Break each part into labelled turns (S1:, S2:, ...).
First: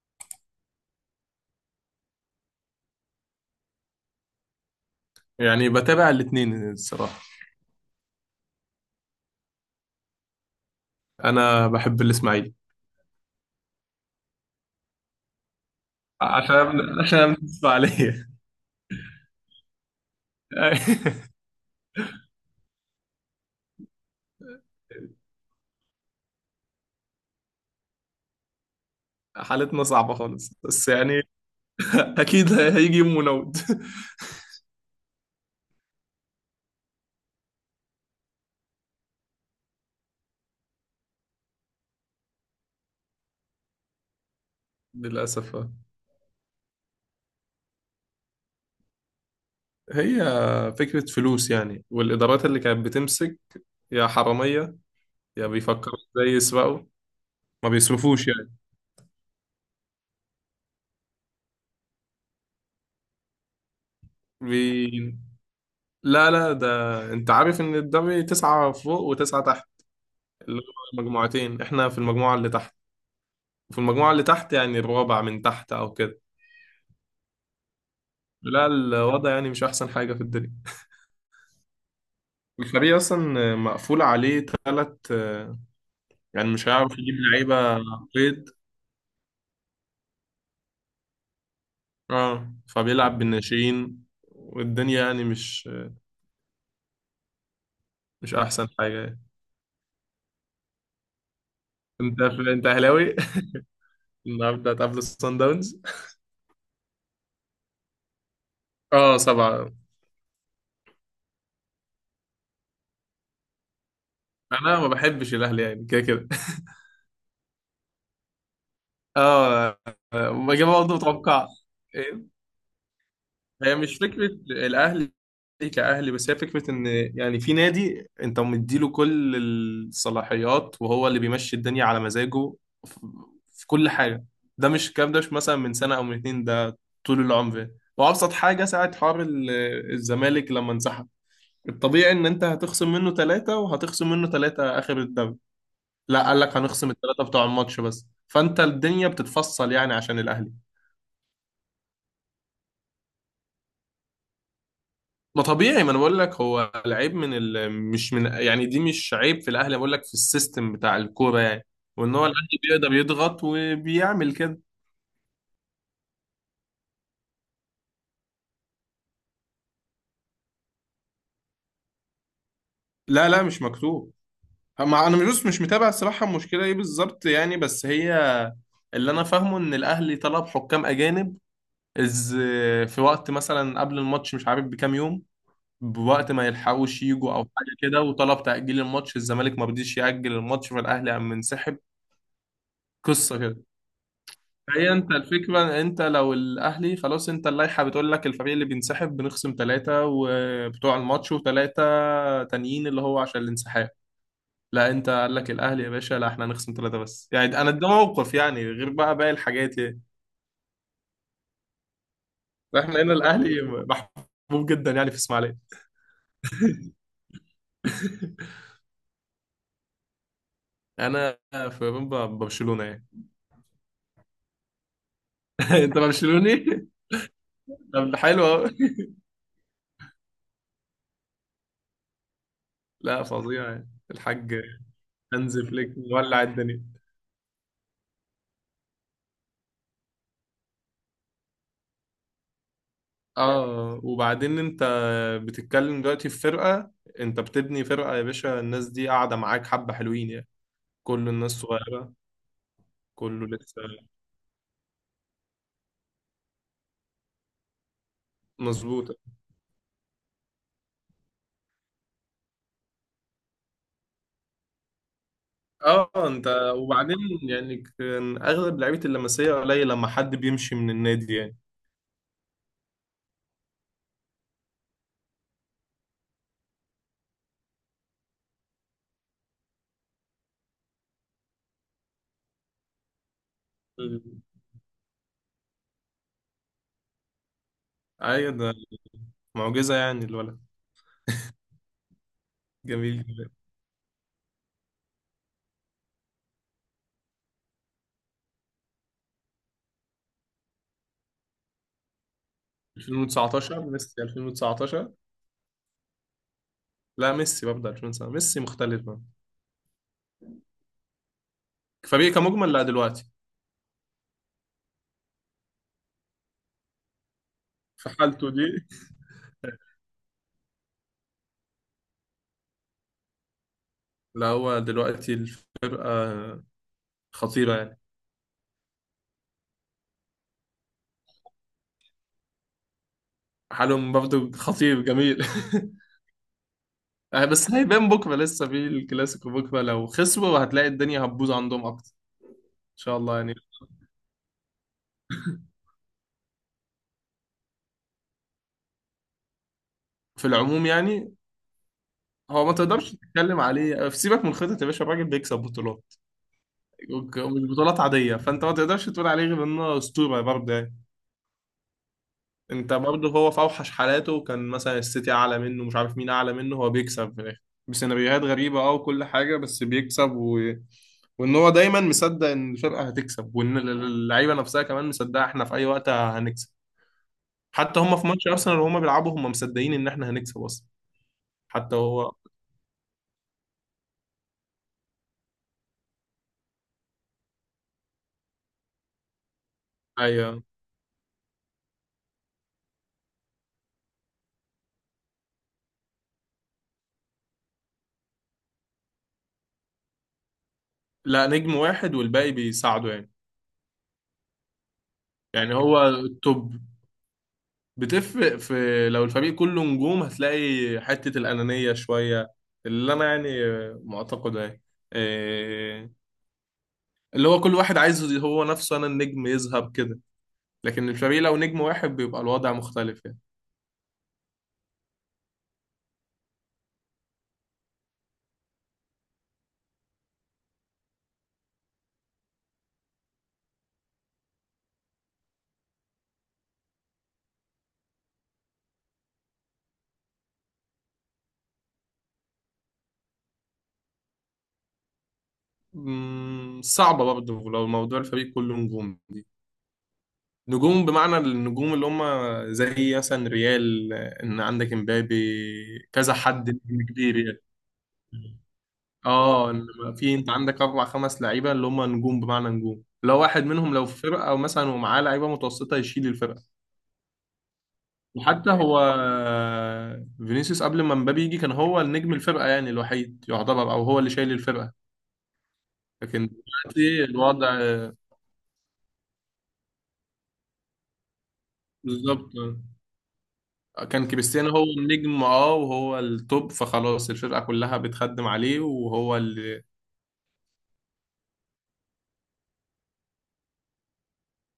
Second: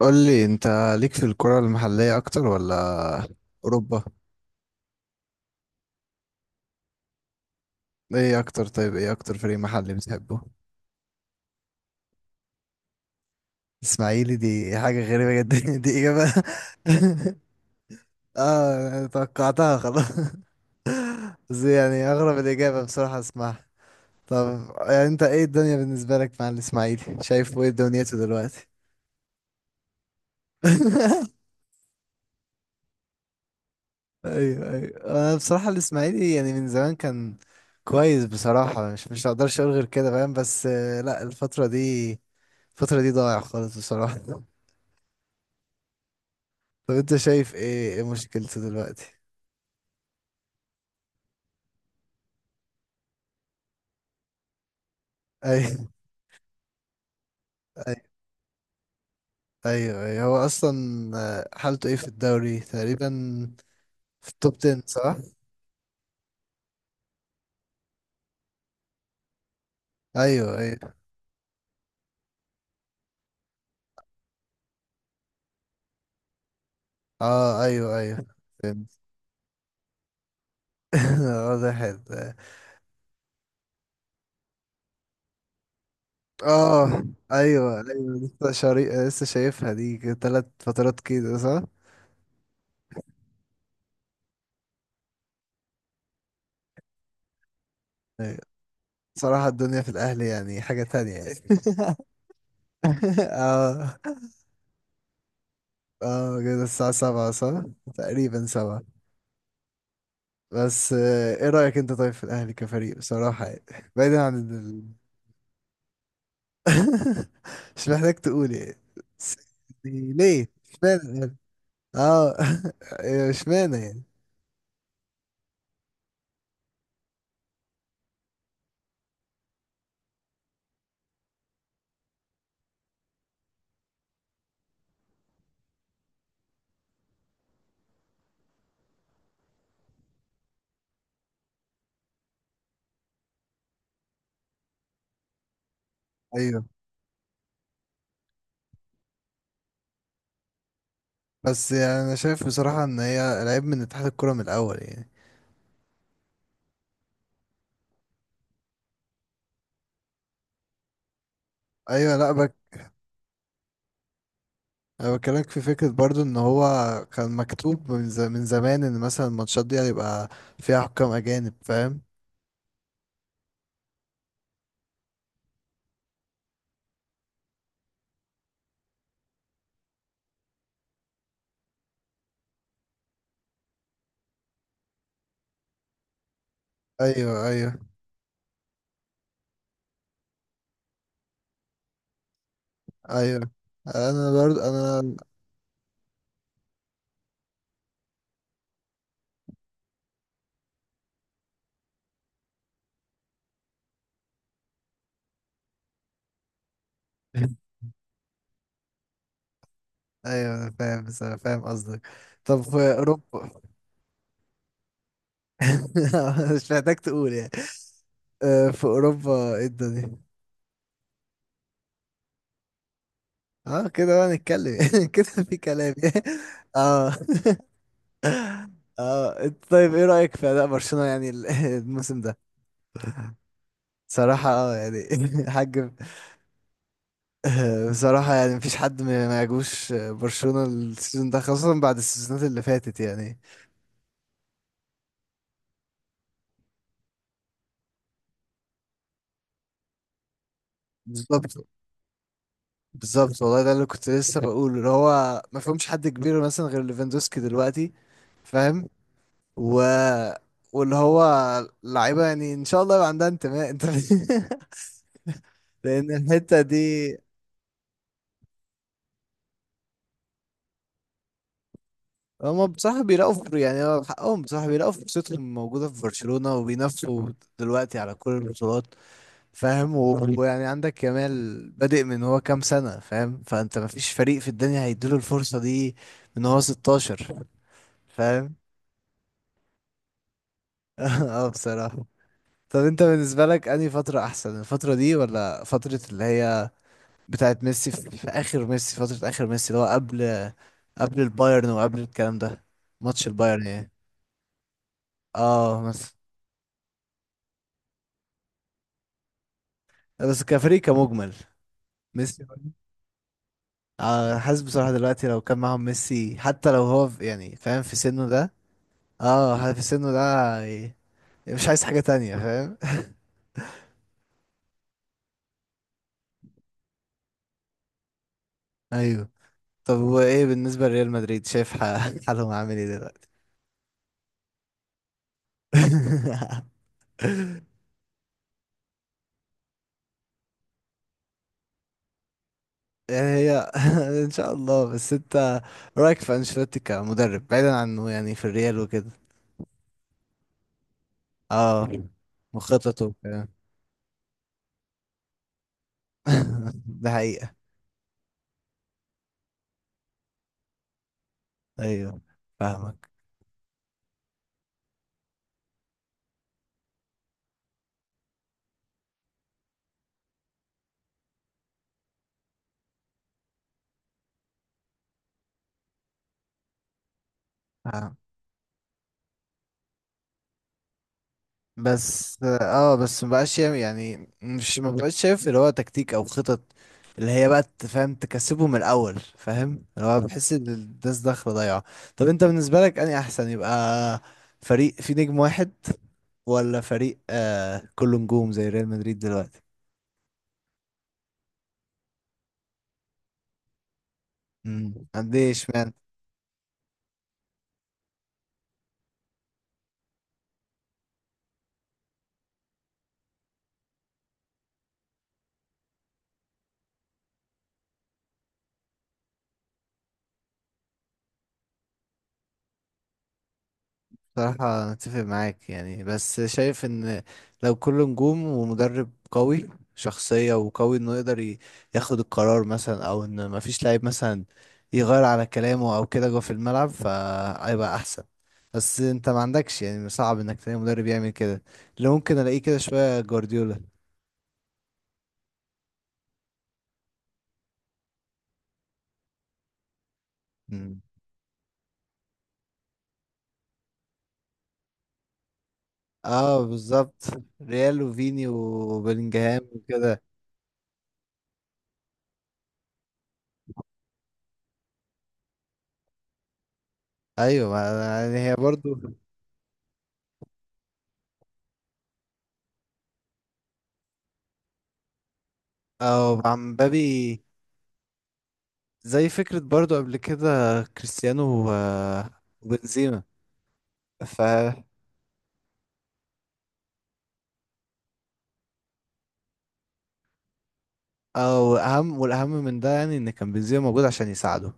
S1: قول لي انت، ليك في الكرة المحلية اكتر ولا اوروبا؟
S2: يعني بتابع الاثنين الصراحة.
S1: ايه اكتر طيب، ايه اكتر فريق محلي بتحبه؟
S2: أنا بحب الإسماعيلي
S1: اسماعيلي دي حاجة غريبة جدا. دي اجابة.
S2: عشان بتسمع عليا.
S1: اه انا توقعتها خلاص. بس يعني اغرب الاجابة بصراحة اسمعها. طب، يعني انت ايه الدنيا بالنسبة لك مع الاسماعيلي؟ شايف ايه دنيته دلوقتي؟
S2: حالتنا صعبة خالص، بس يعني أكيد هيجي يوم ونود.
S1: ايوه ايوه، انا بصراحة الاسماعيلي يعني من زمان كان كويس بصراحة، مش هقدرش اقول غير كده فاهم، بس لا الفترة دي ضايع خالص بصراحة.
S2: للأسف آه.
S1: طب انت شايف ايه مشكلته دلوقتي؟
S2: هي فكرة فلوس يعني، والإدارات اللي كانت بتمسك يا حرامية يا
S1: ايوه
S2: بيفكروا إزاي يسرقوا، ما
S1: ايوه
S2: بيصرفوش يعني.
S1: ايوه ايوه، هو اصلا حالته ايه في الدوري تقريبا؟ في التوب 10 صح؟
S2: بي... لا لا، ده أنت عارف إن الدوري تسعة فوق وتسعة تحت،
S1: ايوه
S2: اللي
S1: ايوه
S2: هو المجموعتين. إحنا في المجموعة اللي تحت، في المجموعة اللي تحت، يعني الرابع من تحت أو كده.
S1: اه ايوه ايوه،
S2: لا
S1: فهمت.
S2: الوضع يعني مش أحسن حاجة في الدنيا.
S1: واضح
S2: الفريق أصلا مقفول عليه تلات، يعني مش هيعرف
S1: اه
S2: يجيب لعيبة
S1: ايوه ايوه،
S2: قيد،
S1: لسه شايفها دي ثلاث فترات كده صح؟
S2: اه فبيلعب بالناشئين، والدنيا يعني مش
S1: ايوه،
S2: أحسن حاجة يعني.
S1: صراحة الدنيا في الاهلي يعني حاجة تانية يعني.
S2: أنت أنت أهلاوي.
S1: اه.
S2: النهاردة هتقابل الصن داونز،
S1: اه كده الساعة 7 صح؟ تقريبا 7.
S2: اه سبعة.
S1: بس ايه رأيك انت طيب في الاهلي كفريق بصراحة يعني بعيدا عن
S2: أنا ما بحبش الأهلي يعني، كده كده
S1: مش محتاج تقول يعني. بس
S2: اه.
S1: يعني
S2: آه،
S1: ليه؟
S2: ما جاب برضه
S1: اشمعنى الأهلي؟
S2: متوقع. إيه؟
S1: اه.
S2: هي
S1: اشمعنى
S2: مش
S1: يعني؟
S2: فكرة الأهلي كأهلي، بس هي فكرة إن يعني في نادي أنت مديله كل الصلاحيات وهو اللي بيمشي الدنيا على مزاجه في في كل حاجة. ده مش الكلام، ده مش مثلا من سنة أو من اتنين، ده طول العمر. وأبسط حاجة ساعة حوار الزمالك لما انسحب، الطبيعي إن أنت هتخصم منه ثلاثة وهتخصم منه ثلاثة آخر الدوري. لا قال لك
S1: ايوه،
S2: هنخصم الثلاثة بتوع الماتش بس، فأنت الدنيا بتتفصل يعني عشان الأهلي.
S1: بس يعني انا شايف بصراحة ان هي العيب من اتحاد الكرة من الاول يعني.
S2: ما طبيعي، ما انا بقول لك هو العيب من مش من يعني، دي مش عيب في الاهلي، بقول لك في السيستم بتاع الكوره يعني، وان
S1: ايوه
S2: هو
S1: لا بك.
S2: الاهلي بيقدر يضغط وبيعمل كده.
S1: انا بكلمك في فكرة برضو ان هو كان مكتوب من زمان ان مثلا الماتشات دي هيبقى فيها حكام اجانب فاهم.
S2: لا لا مش مكتوب، مع انا مش متابع الصراحه المشكله ايه بالظبط يعني. بس هي اللي انا فاهمه ان الاهلي طلب حكام اجانب از في وقت مثلا قبل الماتش مش عارف بكام يوم، بوقت ما يلحقوش يجوا او
S1: ايوه
S2: حاجه
S1: ايوه
S2: كده، وطلب تاجيل الماتش، الزمالك ما رضيش ياجل الماتش، فالاهلي قام منسحب. قصه
S1: ايوه،
S2: كده.
S1: انا برضو
S2: هي
S1: انا.
S2: انت الفكرة، انت لو الاهلي خلاص، انت اللائحة بتقول لك الفريق اللي بينسحب بنخصم ثلاثة وبتوع الماتش وثلاثة تانيين اللي هو عشان الانسحاب، لا انت قال لك الاهلي يا باشا لا احنا هنخصم ثلاثة بس. يعني انا ده موقف يعني، غير بقى باقي الحاجات يعني.
S1: ايوه انا فاهم، بس أنا فاهم قصدك. طب في
S2: احنا هنا
S1: اوروبا؟
S2: الاهلي محبوب جدا يعني في اسماعيلية.
S1: مش محتاج تقول يعني. في اوروبا ايه الدنيا؟
S2: انا في برشلونة يعني.
S1: اه كده بقى نتكلم كده. في كلام
S2: انت
S1: يعني.
S2: برشلوني.
S1: اه.
S2: طب ده حلو أوي.
S1: اه إنت طيب ايه رأيك في اداء برشلونة يعني الموسم ده؟
S2: لا فظيع يعني،
S1: صراحة
S2: الحاج
S1: اه يعني.
S2: هانز
S1: حاج.
S2: فليك مولع الدنيا.
S1: بصراحة يعني مفيش حد ما يعجبوش برشلونة السيزون ده، خاصة بعد السيزونات اللي فاتت يعني.
S2: اه، وبعدين انت بتتكلم دلوقتي في فرقة، انت بتبني فرقة يا باشا، الناس دي قاعدة معاك حبة حلوين يعني، كل الناس
S1: بالظبط،
S2: صغيرة،
S1: بالظبط
S2: كله
S1: والله ده
S2: لسه
S1: اللي كنت لسه بقوله، اللي هو ما فيهمش حد كبير مثلا غير ليفاندوسكي دلوقتي. فاهم.
S2: مظبوطة.
S1: و واللي هو لعيبه يعني ان شاء الله يبقى عندها انتماء انت.
S2: اه
S1: لان
S2: انت
S1: الحته دي،
S2: وبعدين يعني كان اغلب لعيبة اللمسية قليل لما حد بيمشي من النادي يعني.
S1: هم بصراحه بيلاقوا يعني هو حقهم بصراحه بيلاقوا فرصتهم موجوده في برشلونه وبينافسوا دلوقتي على كل البطولات. فاهم، ويعني عندك كمال بادئ من هو كام سنه، فاهم؟ فانت ما فيش فريق
S2: مم.
S1: في الدنيا هيديله الفرصه دي. من هو 16،
S2: ايوه،
S1: فاهم؟
S2: ده معجزة يعني الولد،
S1: اه بصراحة. طب انت
S2: جميل
S1: بالنسبة
S2: جدا.
S1: لك انهي فترة احسن، الفترة دي ولا فترة اللي هي بتاعت ميسي، في اخر ميسي؟ اللي هو قبل البايرن وقبل الكلام ده. ماتش البايرن
S2: 2019
S1: يعني.
S2: ميسي 2019،
S1: اه بس.
S2: لا ميسي ببدأ 2019 ميسي مختلف بقى.
S1: بس كفريق كمجمل.
S2: فريق
S1: ميسي.
S2: كمجمل لا دلوقتي،
S1: آه، حاسس بصراحة دلوقتي لو كان معاهم ميسي حتى لو هو يعني فاهم في
S2: في
S1: سنه
S2: حالته
S1: ده.
S2: دي.
S1: اه في سنه ده. ي- مش عايز حاجة تانية فاهم.
S2: لا هو دلوقتي الفرقة خطيرة يعني.
S1: ايوه. طب وايه بالنسبة لريال مدريد؟ شايف حالهم عامل ايه دلوقتي؟
S2: حالهم برضه خطير جميل. آه،
S1: يعني.
S2: بس هيبان بكرة، لسه في الكلاسيكو بكرة، لو خسروا هتلاقي الدنيا هتبوظ عندهم أكتر. إن شاء الله
S1: هي.
S2: يعني.
S1: ان شاء الله، بس انت رايك في انشيلوتي كمدرب بعيدا عنه يعني في الريال وكده؟
S2: في العموم يعني
S1: اه
S2: هو ما
S1: وخططه
S2: تقدرش
S1: وكده.
S2: تتكلم عليه، في سيبك من خطة يا باشا، الراجل بيكسب بطولات،
S1: ده حقيقة.
S2: ومش بطولات عادية، فأنت ما تقدرش تقول عليه غير إنه أسطورة برضه يعني.
S1: ايوه
S2: انت
S1: فاهمك.
S2: برضه هو في اوحش حالاته كان مثلا السيتي اعلى منه، مش عارف مين اعلى منه، هو بيكسب في الاخر بسيناريوهات غريبه اه، وكل حاجه بس بيكسب وان هو دايما مصدق ان الفرقه هتكسب، وان اللعيبه نفسها كمان مصدقه احنا في اي وقت هنكسب. حتى
S1: آه.
S2: هم في ماتش ارسنال وهم بيلعبوا هم مصدقين ان احنا هنكسب اصلا. حتى هو
S1: بس مبقاش يعني مش مبقاش شايف اللي هو تكتيك او خطط اللي هي بقى تفهم تكسبه من الاول فاهم، اللي هو بحس
S2: ايوه.
S1: ان الناس داخله ضايعه. طب انت بالنسبه لك انهي احسن، يبقى فريق فيه نجم واحد ولا فريق كله نجوم زي ريال مدريد دلوقتي؟
S2: لا نجم واحد والباقي بيساعده يعني.
S1: قد ايه
S2: يعني
S1: اشمعنى؟
S2: هو التوب بتفرق في، لو الفريق كله نجوم هتلاقي حتة الأنانية شوية، اللي أنا يعني معتقده يعني، إيه، اللي هو كل واحد عايز هو نفسه أنا النجم يذهب كده، لكن الفريق لو نجم واحد بيبقى الوضع مختلف يعني.
S1: بصراحة أنا أتفق معاك يعني، بس شايف إن لو كل نجوم ومدرب قوي شخصية وقوي إنه يقدر ياخد القرار مثلا، أو إن مفيش لعيب مثلا يغير على كلامه أو كده جوه في الملعب فهيبقى أحسن. بس أنت ما عندكش، يعني صعب إنك تلاقي مدرب يعمل كده. اللي ممكن ألاقيه كده شوية جوارديولا.
S2: مم، صعبة برضه لو موضوع الفريق كله نجوم دي،
S1: مم.
S2: نجوم بمعنى النجوم اللي هم زي مثلا ريال، إن عندك امبابي، كذا
S1: اه
S2: حد نجم
S1: بالظبط.
S2: كبير يعني.
S1: ريال وفيني وبلينجهام
S2: اه إنما
S1: وكده.
S2: في انت عندك اربع خمس لعيبه اللي هم نجوم بمعنى نجوم، لو واحد منهم لو في فرقه او مثلا ومعاه لعيبه متوسطه يشيل الفرقه.
S1: ايوه يعني هي
S2: وحتى
S1: برضو.
S2: هو فينيسيوس قبل ما مبابي يجي كان هو النجم الفرقه يعني الوحيد يعتبر، او هو اللي شايل الفرقه،
S1: اه
S2: لكن
S1: مع
S2: دلوقتي
S1: مبابي.
S2: الوضع.
S1: زي فكرة برضو قبل كده كريستيانو
S2: بالظبط،
S1: وبنزيما.
S2: كان
S1: ف
S2: كريستيانو هو النجم اه وهو التوب، فخلاص الفرقه كلها بتخدم عليه وهو اللي.
S1: او اهم والاهم من ده يعني ان كان بنزيما موجود عشان يساعده.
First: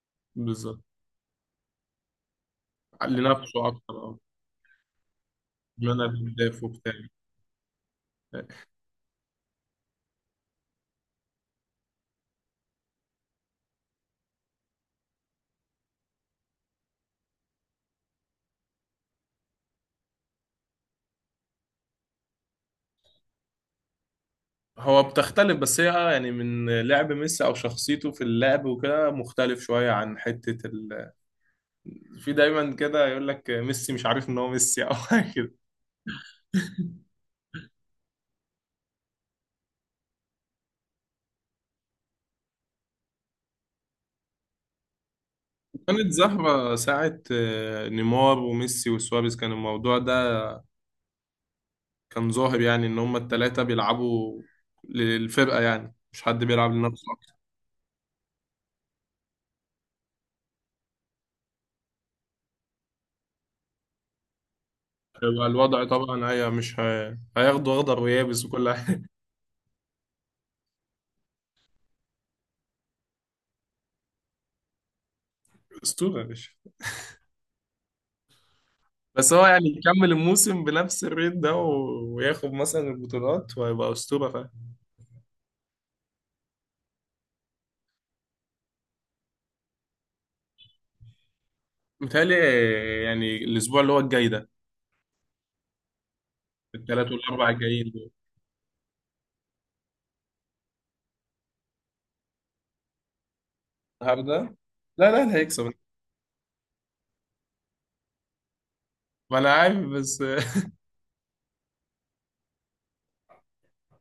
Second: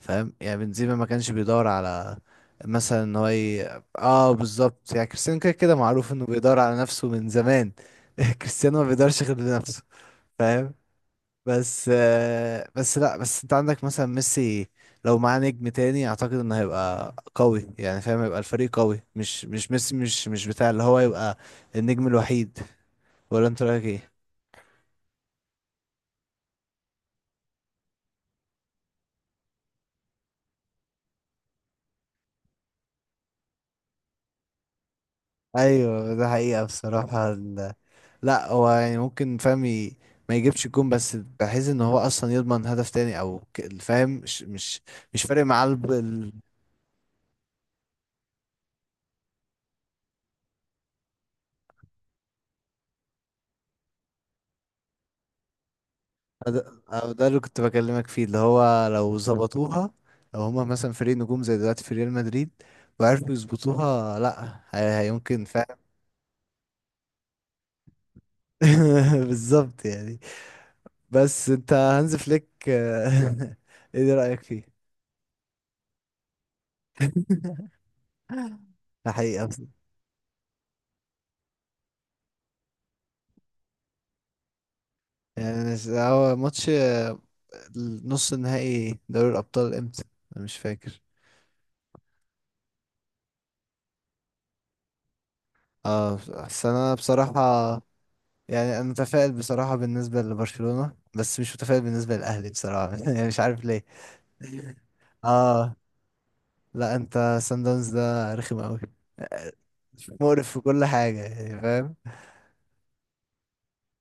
S1: فاهم يعني
S2: بالظبط،
S1: بنزيما ما كانش بيدور على مثلا ان هو
S2: لنفسه اكتر اه،
S1: اه بالظبط، يعني كريستيانو كده كده
S2: ان انا
S1: معروف انه بيدور
S2: بهداف
S1: على
S2: وبتاع.
S1: نفسه من زمان. كريستيانو ما بيدورش غير لنفسه. فاهم. بس آه، بس لا بس انت عندك مثلا ميسي لو معاه نجم تاني اعتقد انه هيبقى قوي، يعني فاهم، هيبقى الفريق قوي، مش ميسي، مش مش بتاع اللي هو يبقى النجم الوحيد. ولا انت رايك ايه؟
S2: هو بتختلف، بس هي آه يعني من لعب ميسي او شخصيته في اللعب وكده مختلف شويه عن حته في دايما كده يقول لك ميسي مش عارف ان هو ميسي او حاجه كده.
S1: ايوه ده حقيقة بصراحة لا هو يعني ممكن، فاهم، ما يجيبش الجون بس بحيث ان هو اصلا يضمن هدف تاني او فاهم، مش فارق معاه.
S2: كانت زهره ساعه آه، نيمار وميسي وسواريز كان الموضوع ده كان ظاهر يعني ان هما الثلاثه بيلعبوا للفرقه يعني، مش حد بيلعب
S1: ده أو
S2: لنفسه
S1: ده
S2: أكتر.
S1: اللي كنت بكلمك فيه، اللي هو لو ظبطوها لو هما مثلا فريق نجوم زي دلوقتي في ريال مدريد وعرفوا يظبطوها لا هي- هيمكن
S2: يبقى
S1: فعلا.
S2: الوضع طبعا، هي مش هي... هياخدوا اخضر ويابس وكل حاجه.
S1: بالظبط يعني. بس انت هانز فليك، ايه رأيك فيه؟
S2: اسطوره يا باشا. بس
S1: الحقيقة
S2: هو
S1: بس.
S2: يعني يكمل الموسم بنفس الريت ده وياخد مثلا البطولات وهيبقى اسطوره فاهم.
S1: يعني أنا هو ماتش نص النهائي دوري الأبطال امتى؟ أنا مش فاكر.
S2: متهيألي يعني الاسبوع اللي هو الجاي ده،
S1: اه بس أنا
S2: الثلاث
S1: بصراحة.
S2: والاربع الجايين دول.
S1: يعني أنا متفائل بصراحة بالنسبة لبرشلونة بس مش متفائل بالنسبة للأهلي بصراحة يعني مش عارف.
S2: النهارده، لا لا اللي هيكسب.
S1: اه. لا انت سان داونز ده رخم قوي،
S2: ما انا عارف بس
S1: مقرف في كل حاجة يعني فاهم.